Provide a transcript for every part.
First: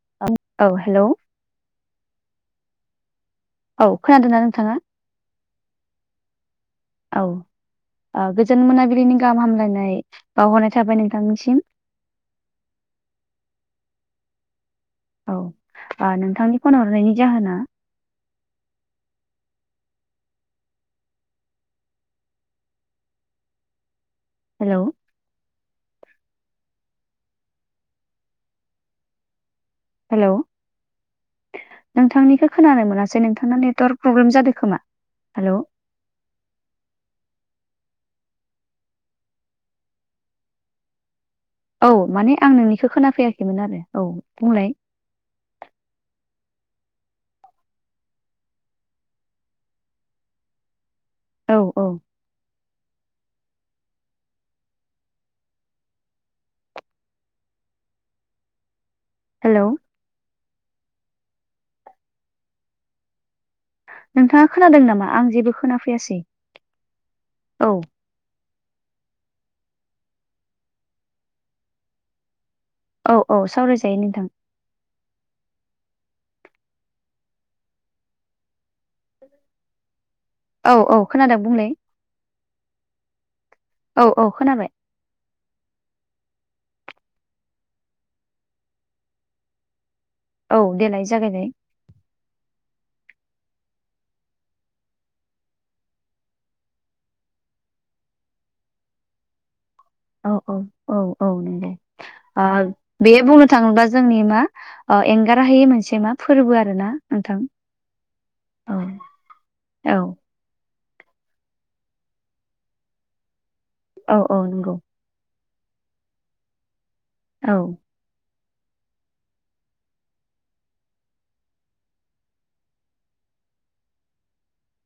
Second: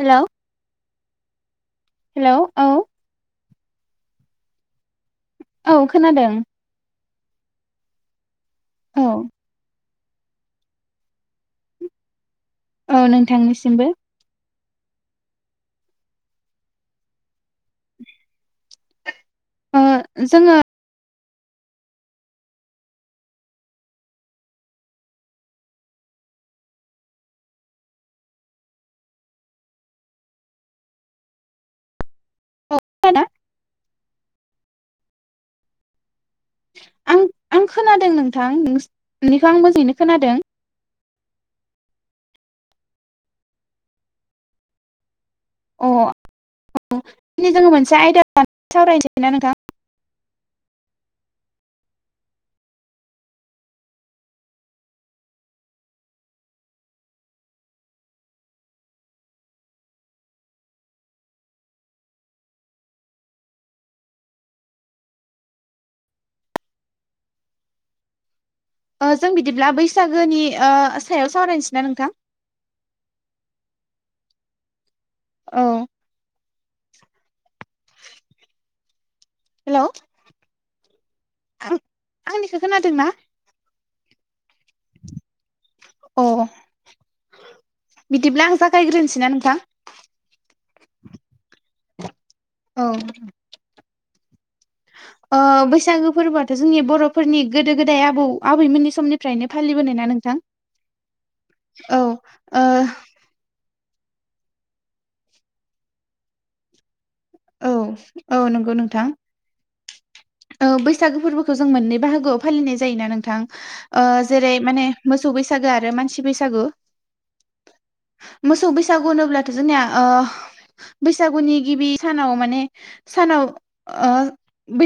हेल' औ hello hello औ औ खोनादों ना नोंथाङा? औ खोनादों औ गोजोन औ मोनाबिलिनि गाहाम हामलायनाय बावहरनाय थाबाय नोंथांनिसिम औ नोंथांनिसिमबो औ नोंथांनि फन हरनायनि जाहोना ओ जोङो हेलौ हेलौ नोंथांनिखौ खोनानो मोनासै खोनादों नोंथांना नेटवार्क प्रब्लेम जादों खोमा हेलौ आं आं खोनादों नोंथां नोंनिखौ आं मोजाङैनो खोनादों औ माने आं नोंनिखौ खोनाफैयाखैमोन आरो औ बुंलाय अ जोङो मोनसे आयदा लानानै सावरायनोसै ना नोंथां औ औ हेलौ नोंथाङा खोनादों नामा आं जेबो खोनाफैयासै औ ओ जों बिदिब्ला बैसागोनि ओ सायाव सावरायनोसै ना नोंथां औ औ सावरायजायो नोंथां औ हेलौ औ औ खोनादों बुंलाय आं आंनिखौ खोनादोंना औ औ खोनाबाय अ बिदिब्ला आं जागायग्रोनोसै ना नोंथां औ देलाय जागायनायाय औ बैसागो फोरबोआथ' जोंनि बर'फोरनि गोदो गोदाय आबौ आबैमोननि समनि फ्रायनो फालिबोनाय ना औ नोंथां औ औ औ औ थाङोबा जोंनि मा ओ एंगार हायि मोनसे मा फोरबो आरो ना नोंथां औ नंगौ औ नोंथां औ बैसागो फोरबोखौ जों मोननै बाहागोयाव फालिनाय जायोना नोंथां औ जेरै नंगौ माने मोसौ बैसागो आरो मानसि बैसागु औ मोसौ बैसागु होनोब्लाथ' जोंनिया ओ बैसागुनि गिबि सानाव माने सानाव ओ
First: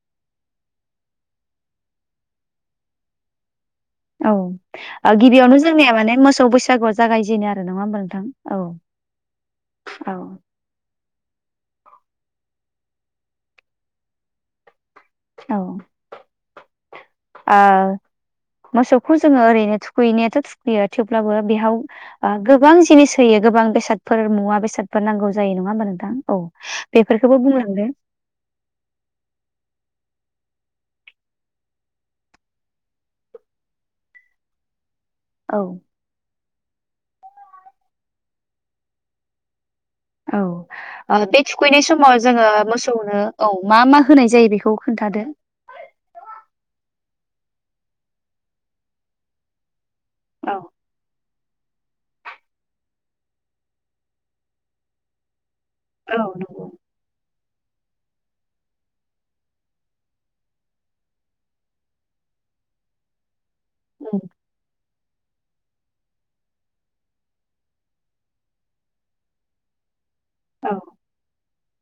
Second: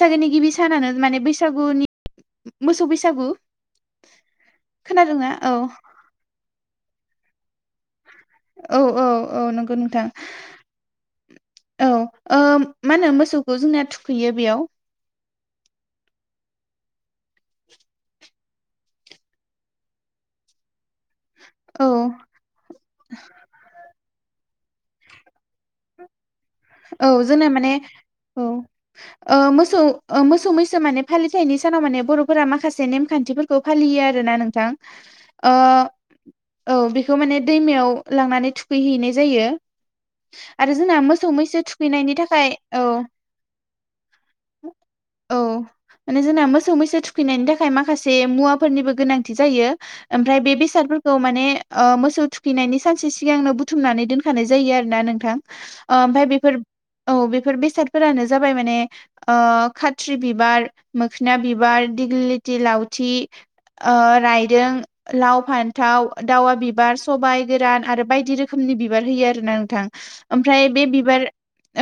बैसागोनि गिबि सानानो माने बैसागुनि मोसौ बैसागु औ खोनादोंना औ गिबियावनो जोंनिया माने मोसौ बैसागुआव जागायजेनो आरो नङा होमबा नोंथां औ औ औ नंगौ नोंथां औ औ मा होनो मोसौखौ जोंनाया थुखैयो बेयाव औ ओ मोसौखौ जोङो ओरैनो थुखैनायाथ' थुखै यो थेवब्लाबो बेयाव औ गोबां जिनिस होयो गोबां बेसाद फोर मुवा बेसादफोर नांगौ जायो नङा होमबा नोंथां औ औ बेफोरखौबो जोंना माने बुंलांदो औ मोसौ मोसौ मैसो माने फालिथायाइनि सानाव माने बर'फोरा माखासे नेमखानथिफोर खौ फालियो आरोना नोंथां ओ औ औ बेखौ माने दैमायाव लांनानै थुखैहैनाय जायो औ आरो जोंना ओ मोसौ बे मैसो थुखैनाय समाव थुखैनायनि थाखाय जोङो औ मोसौनो औ मा मा होनाय जायो बेखौ खोन्थादो औ माने जोंना मोसौ मैसो थुखैनायनि थाखाय माखासे मुवाफोरनिबो गोनांथि जायो ओमफ्राय औ बे बेसादफोरखौ माने ओ मोसौ थुखैनायनि सानसे सिगांनो बुथुमनानै दोनखानाय जायो आरो ना नोंथां औ ओमफ्राय बेफोर नंगौ औ बेफोर बेसादफोरानो जाबाय माने आ खाथ्रि बिबार मोखोना बिबार दिग्लि लिथि लावथि उम, रायदों लाव फान थाव दाावा बिबार सबाइ गोरान आरो बायदि रोखोमनि बिबार होयो आरो ना नोंथां औ ओमफ्राय बे बिबार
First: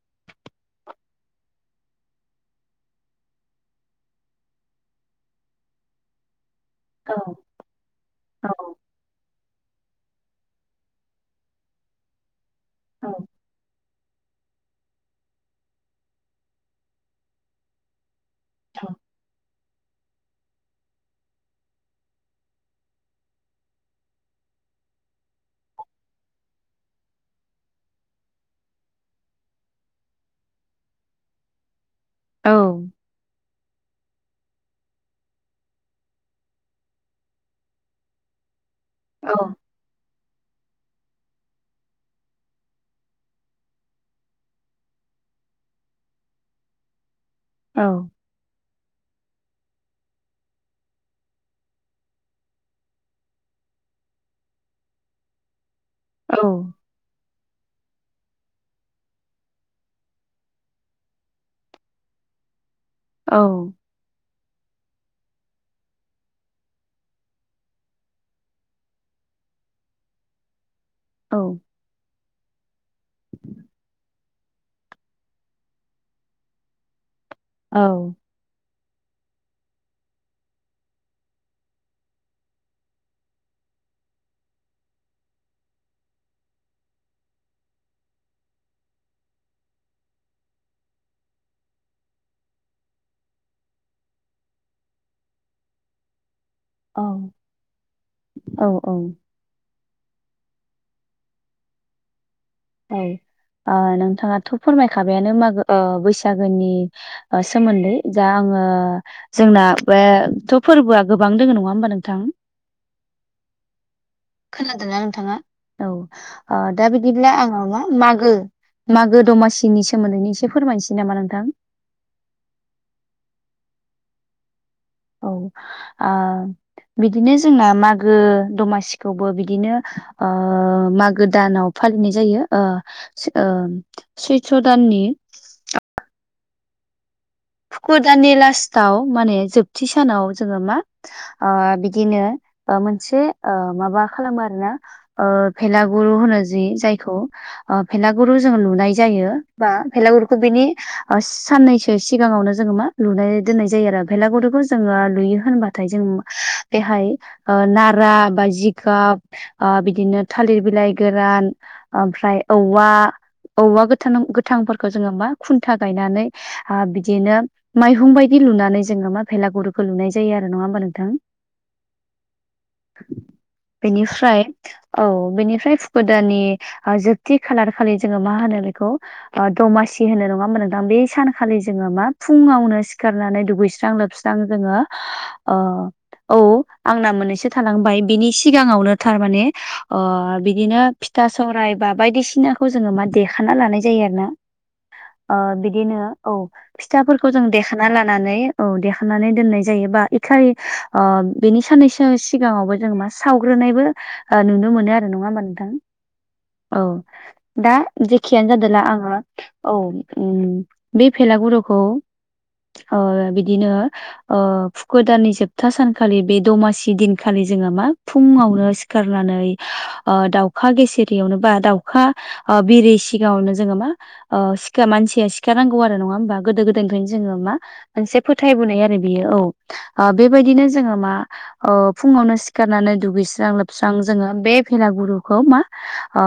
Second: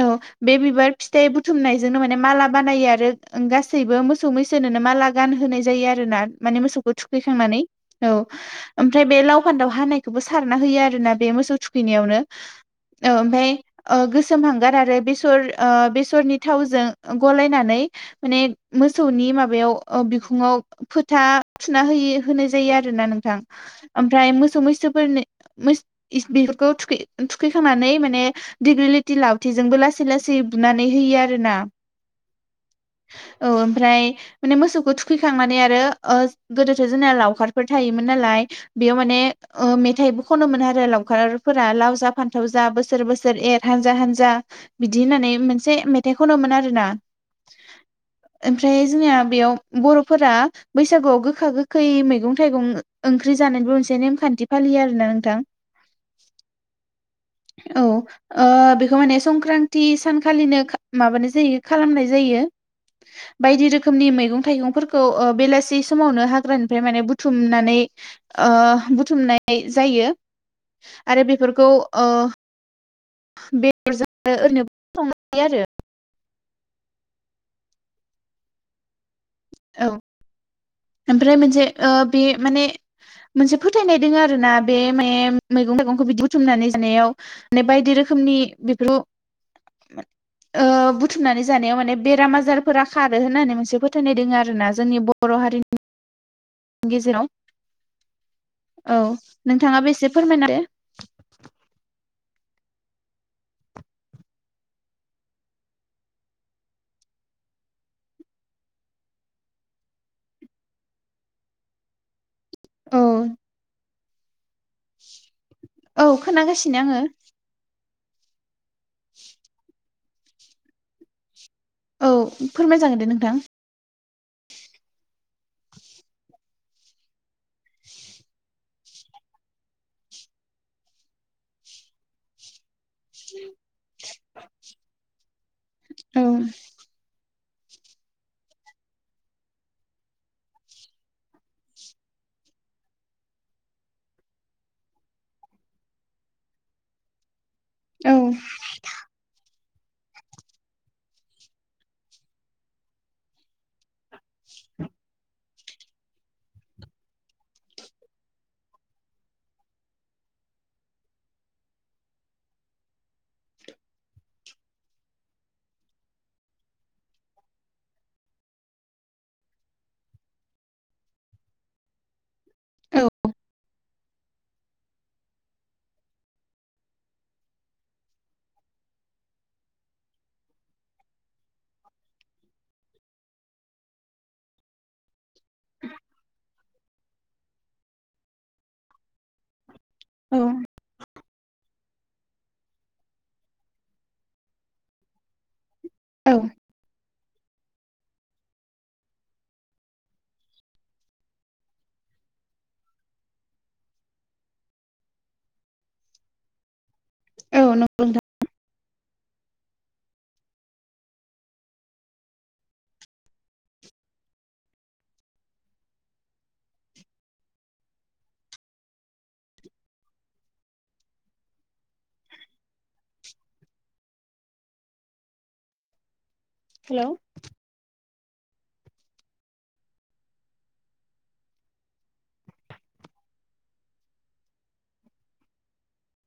औ बे बिबार फिथाइ बुथुमनाय बेजोंनो माने माला बानायो आरो गासैबो मोसौ मैसोनोनो माला गानहोनाय जायो आरोना माने मो सौबो औ थुखैखांनानै औ ओमफ्राय बे लाव फान्थाव हानायखौबो सारना होयो आरोना बे मोसौ थुखैनायावनो औ ओमफ्राय गोसोमहांगार आरो बेसर बेसरनि थावजों गलायनानै माने मोसौनि माबायाव बिखुङाव फोथा थुना होयो होनाय जायो आरोना नोंथां ओमफ्राय मोसौ मैसोफोरनि बेफोरखौ थुखै थुखैखांनानै माने डिग्लिटि लावथिजोंबो लासै लासै बुनानै होयो आरोना औ औ ओमफ्राय माने मोसौखौ थुखैखांनानै आरो गोदोथ' जोंना लावखारफोर थायोमोन नालाय बेयाव माने औ मेथाइबो खनो मोन आरो लावखारफोरा लाव जा फान्थाव जा बोसोर बोसोर एर हानजा हानजा बिदि होननानै मोनसे मेथाइ खनोमोन आरोना औ ओमफ्राय जोंनिया बेयाव बर'फोरा बैसागुआव गोखा गोखै मैगं थाइगं ओंख्रि जानायबो मोनसे नेमखान्थि फालियो आरोना नोंथां [inaudible] औ औ बेखौ माने संक्रान्ति सानखालिनो माबानाय जायो खालामनाय जायो बायदि रोख - रोखोमनि मैगं थाइगंफोरखौ बेलासि समावनो हाग्रानिफ्राय माने बुथुमनानै बुथुमनाय जायो आरो बेफोरखौ बेदर [unintelligible] ओरैनो सङोनो आरो औ औ ओमफ्राय मोनसे बे माने मोनसे फोथायनाय दङ आरो ना बे माने मैगं थाइगंखौ बिदि बुथुमनानै जानायाव म बायदि रोखोमनि बेफोराव बुथुमनानै जानायाव माने बेराम आजारफोरा खारो होननानै मोनसे फोथायनाय दोङो आरो आरोना जोंनि बर' हारिनि गेजेराव औ नोंथाङाबो एसे फोरमायना होदो औ नोंथाङाथ' फोरमायखाबायानो मागो बैसागोनि सोमोन्दै जा आङो जोंना बेथ' फोरबोआ गोबां दोङो नङा होमबा नोंथां औ खोनादोंना नोंथाङा औ दा बिदिब्ला आङो मा मागो मागो दमासिनि सोमोन्दैनो एसे फोरमायनोसै नामा नोंथां औ फोरमाय जागोन दे नोंथां औ आ बिदिनो जोंना मागो दमासिखौबो बिदिनो मागो दानाव फालिनाय जायो सैथ्र दाननि औ गोदाननि लास्टाव माने जोबथि सानाव जोङो मा बिदिनो मोनसे माबा खालामो आरोना ओभेलागुरु होनो जि जायखौ औ भेलागुरु जोङो लुनाय जायो बा भेलागुरुखौ बिनि साननैसो सिगाङावनो जोङो मा लुनाय दोननाय जायो आरो भेलागुरखौ जोङो लुयो होनबाथाय जों बेहाय ओ नारा बा जिगाब ओ बिदिनो थालिर बिलाइ गोरान ओमफ्राय औवा औवा गोथां नां गोथांफोरखौ जोङो मा खुन्था गायनानै आ बिदिनो माइहुं बायदि लुनानै जोङो मा भेलागुरखौ लुनाय जायो आरो नङा होमबा नोंथां बेनिफ्राय औ बेनिफ्राय फुकु दाननि ओ जोबथि खालार खालि जोङो मा होनो बेखौ ओ दमासि होनो नङा होमबा नोंथां बे सान खालि जोङो मा फुङावनो सिखारनानै दुगैस्रां लोबस्रां जोङो अ औ आंना मोननैसो थालांबाय बेनि सिगाङावनो थारमाने ओ औ बिदिनो फिथा सौराय बा बायदिसिनाखौ जोङो मा देखाना लानाय जायो आरो ना ओ बिदिनो औ फिथाफोरखौ जों देखाना लानानै औ देखानानै दोननाय जायोबा इखालि ओ बेनि साननैसो सिगाङावबो जों मा सावग्रोनायबो ओ नुनो मोनो आरो नङा होमबा नोंथां औ औ दा नंगौ नोंथां जेखियानो जादोंला आङो औ उम बे भेलागुरुखौ ओ बिदिनो ओ फुको दाननि जोबथा सानखालि बे दमासि दिनखालि जोङो मा फुङावनो सि सिखारनानै ओ दाउखा गेसेेरैयावनो बा दाउखा ओ बिरि सिगाङावनो जोङो मा ओ सिखा मानसिया सि सिखार नांगौ आरो नङा होमबा गोदो गोदायनिफ्रायनो हेल' जोङो मा मोनसे फोथायबोनाय आरो बियो औ। ओ बेबायदिनो जोङो मा ओ फुङावनो सिखारनानै दुगैस्रां लोबस्रां जोङो बे भेलागुरुखौ मा ओ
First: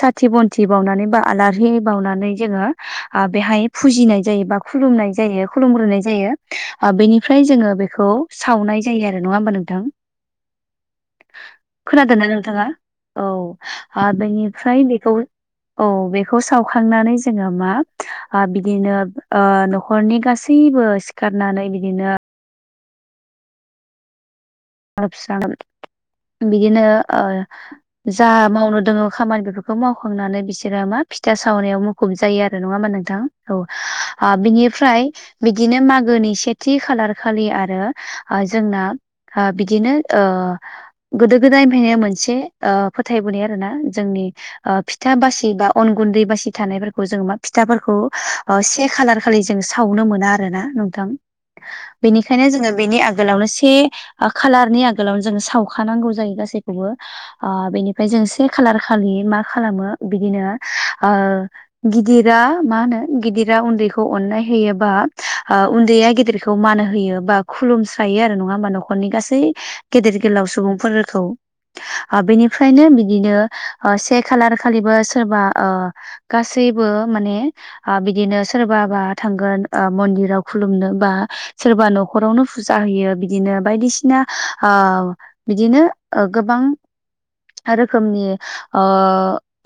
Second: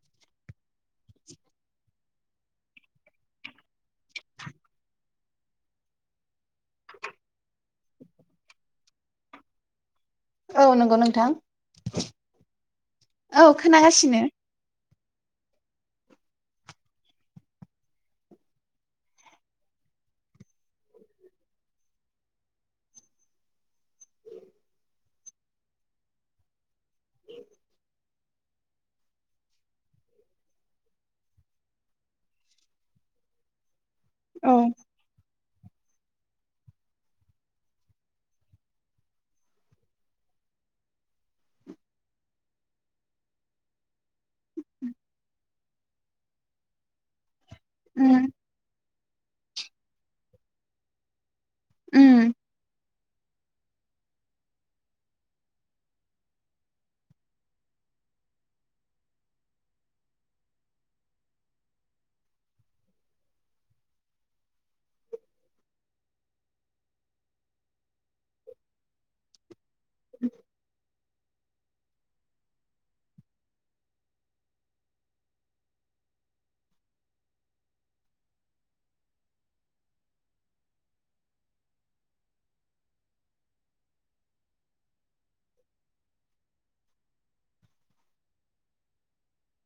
साथि बन्थि बावनानै बा आलारि बावनानै जोङो आ बेहाय फुजिनाय जायो बा खुलुमनाय जायो खुलुमग्रोनाय जायो ओ बेनिफ्राय जोङो बेखौ सावनाय जायो आरो नङा होमबा नोंथां? औ नंगौ नोंथां खोनादोंना नोंथाङा औ ओ बेनि फ्राय बेखौ औ बेखौ सावखांनानै जोङो मा ओ बिदिनो ओ न'खरनि गासैबो सिखारनानै बिदिनो [unintelligible] बिदिनो ओ जा मावनो दङ खामानि बेफोरखौ मावखांनानै बिसोरो मा फिथा सावनायाव मु ‌ खुब जायो आरो नङा होमबा नोंथां औ आ औ बिनिफ्राय बिदिनो मागोनि सेथि खालार खालि आरो ओ जोंना आ बिदिनो ओ गोदो गोदायनिफ्रायनो मोनसे ओ फोथायबोनाय आरो ना जोंनि ओ फिथा बासि बा अन गुन्दै बासि थानायफोरखौ जोङो मा फिथाफोरखौ उम ओ से खालार खालि जों सावनो मोना आरो ना नोंथां उम बेनिखायनो जोङो बेनि आ गोलावनो से ओ खालारनि आगोलावनो जोङो सावखानांगौ जायो गासैखौबो। ओ बेनिफ्राय जों से खालार खालि मा खालामो बिदिनो ओ गिदिरा मा होनो गिदिरा उन्दैखौ अननाय होयोबा ओ उन्दैया गिदिरखौ खौ मान होयो बा खुलुमस्रायो आरो नङा होमबा न'खरनि गासै गेदेर गोलाव सुबुंफोर थौ ओ बेनिफ्रायनो बिदिनो ओ से खालार खालिबो सोरबा ओ गासैबो माने आ बिदिनो सोरबााबा थांगोन ओ मन्दिराव खुलुमनो बा सोरबा न'खरावनो फुजा होयो बिदिनो बायदिसिना ओ बिदिनो ओ गोबां रोखोमनि ओ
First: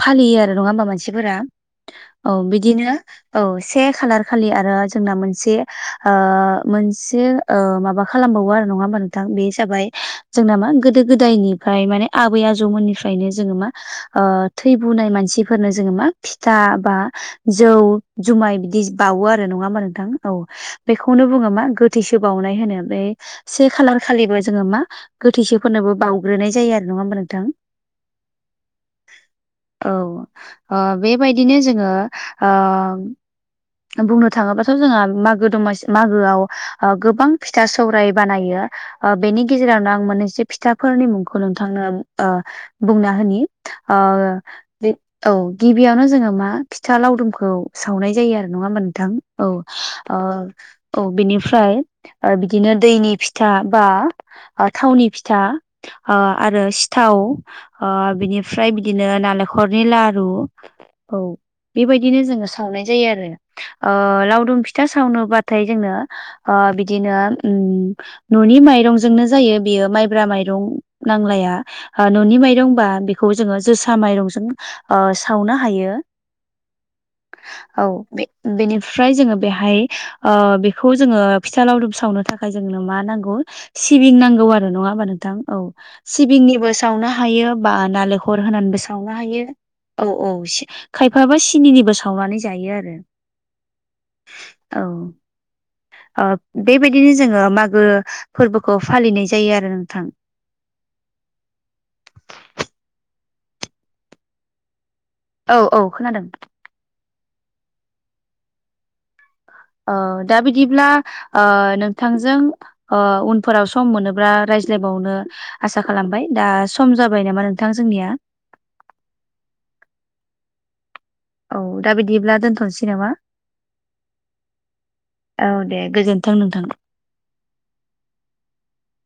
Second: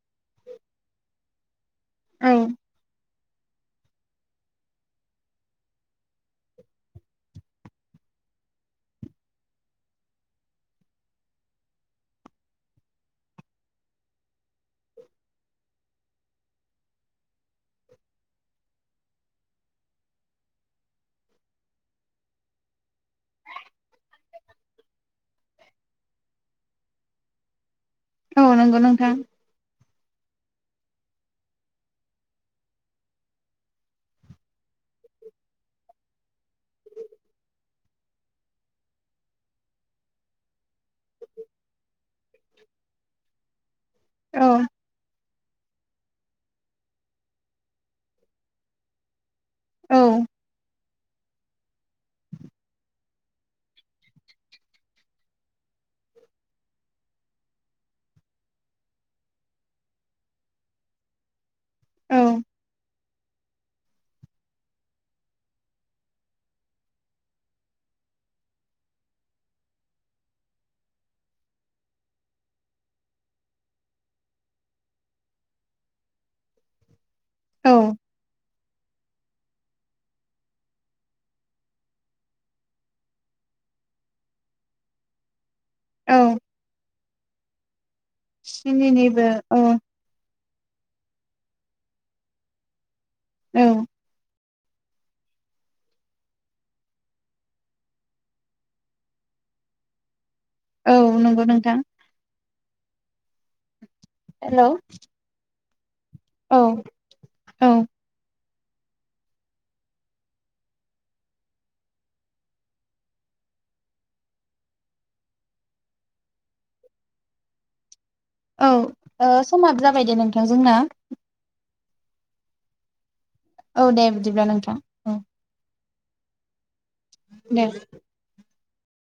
फालियो आरो नङा होमबा मानसिफोरा औ बिदिनो औ से खालार खालि आरो जोंना मोनसे ओ मोनसे ओ माबा खालामबावो आरो नङा होमबा नोंथां बे जाबाय जोंना मा गोदो गोदायनिफ्राय माने आबै आजौमोननिफ्रायनो जोङो मा ओ थैबोनाय मानसिफोरनो जोंङो मा फिथा बा जौ जुमाय बिदि बावो आरो नंङा होनबा नोंथां औ बेखौनो बुंङो मा गोथैसो बावउनाय होनो बे से खालार खालिबो जोंङो मा गोथैसोफोरनोबो बावउग्रोनाय जायो आरो नंङा होमबा नोंथां। औ नंगौ नोंथां। औ ओ बेबायदिनो जोंङो ओ बुंनो थांङोबाथ' जोंहा मागो दमासि मागोआव गोबां फिथा सौराय बानायो बेनि गेजेरावनो आं मोनैसे फिथाफोरनि मुंखौ नोंथांनो ओ बुंना होनि औ ओ औ गिबियावनो जोंङो मा फिथा लावदुमखौ सावनाय जायो आरो नंङा होमबा नोंथां औ औ ओ औ बिनिफ्राय बिदिनो दैनि फिथा बा थावनि फिथा आरो सिथाव बिनिफ्राय बिदिनो नालेंखरनि लारु औ बेबायदिनो औ जोंङो सावनाय जायो आरो लावदुम फिथा सावनोबाथाय जोंनो बिदिनो उम न'नि माइरंजोंनो जायो बेयो माइब्रा माइरं नांलाया न'नि माइरंबा बेखौ जोंङो जोसा माइरंजों ओ सावनो हायो। [inaudible] औ बेनिफ्राय फ्राय जोंङो बेहाय बेखौ जोंङो फिथा लावदुम सावनो थाखाय जोंनो मा नांगौ सिबिं नांगौ आरो नंङा होमबा नोंथां औ औ सिबिंनिबो सावनो हायो बा नालेंखर होनानैबो सावनो हायो। औ औ खायफाबो सिनिनिबो सावनानै जायो आरो औ। औ ओ बेबायदि जोंङो मागो फोरबोखौ फालिनाय जायो आरो नोंथां औ नंगौ नोंथां हेलौ औ औ खोनादों औ औ दा बिदिब्ला नोंथांजों उनफोराव सम मोनोब्ला रायज्लायबावनो आसा खालामबाय दा सम जाबाय नामा नोंथां जोंनिया औ समाबो जाबाय दे नोंथां जोंना औ दा बिदिब्ला दोनथ'नोसै नामा? औ दे बिदिब्ला नोंथां औ दे गोजोन्थों नोंथां दे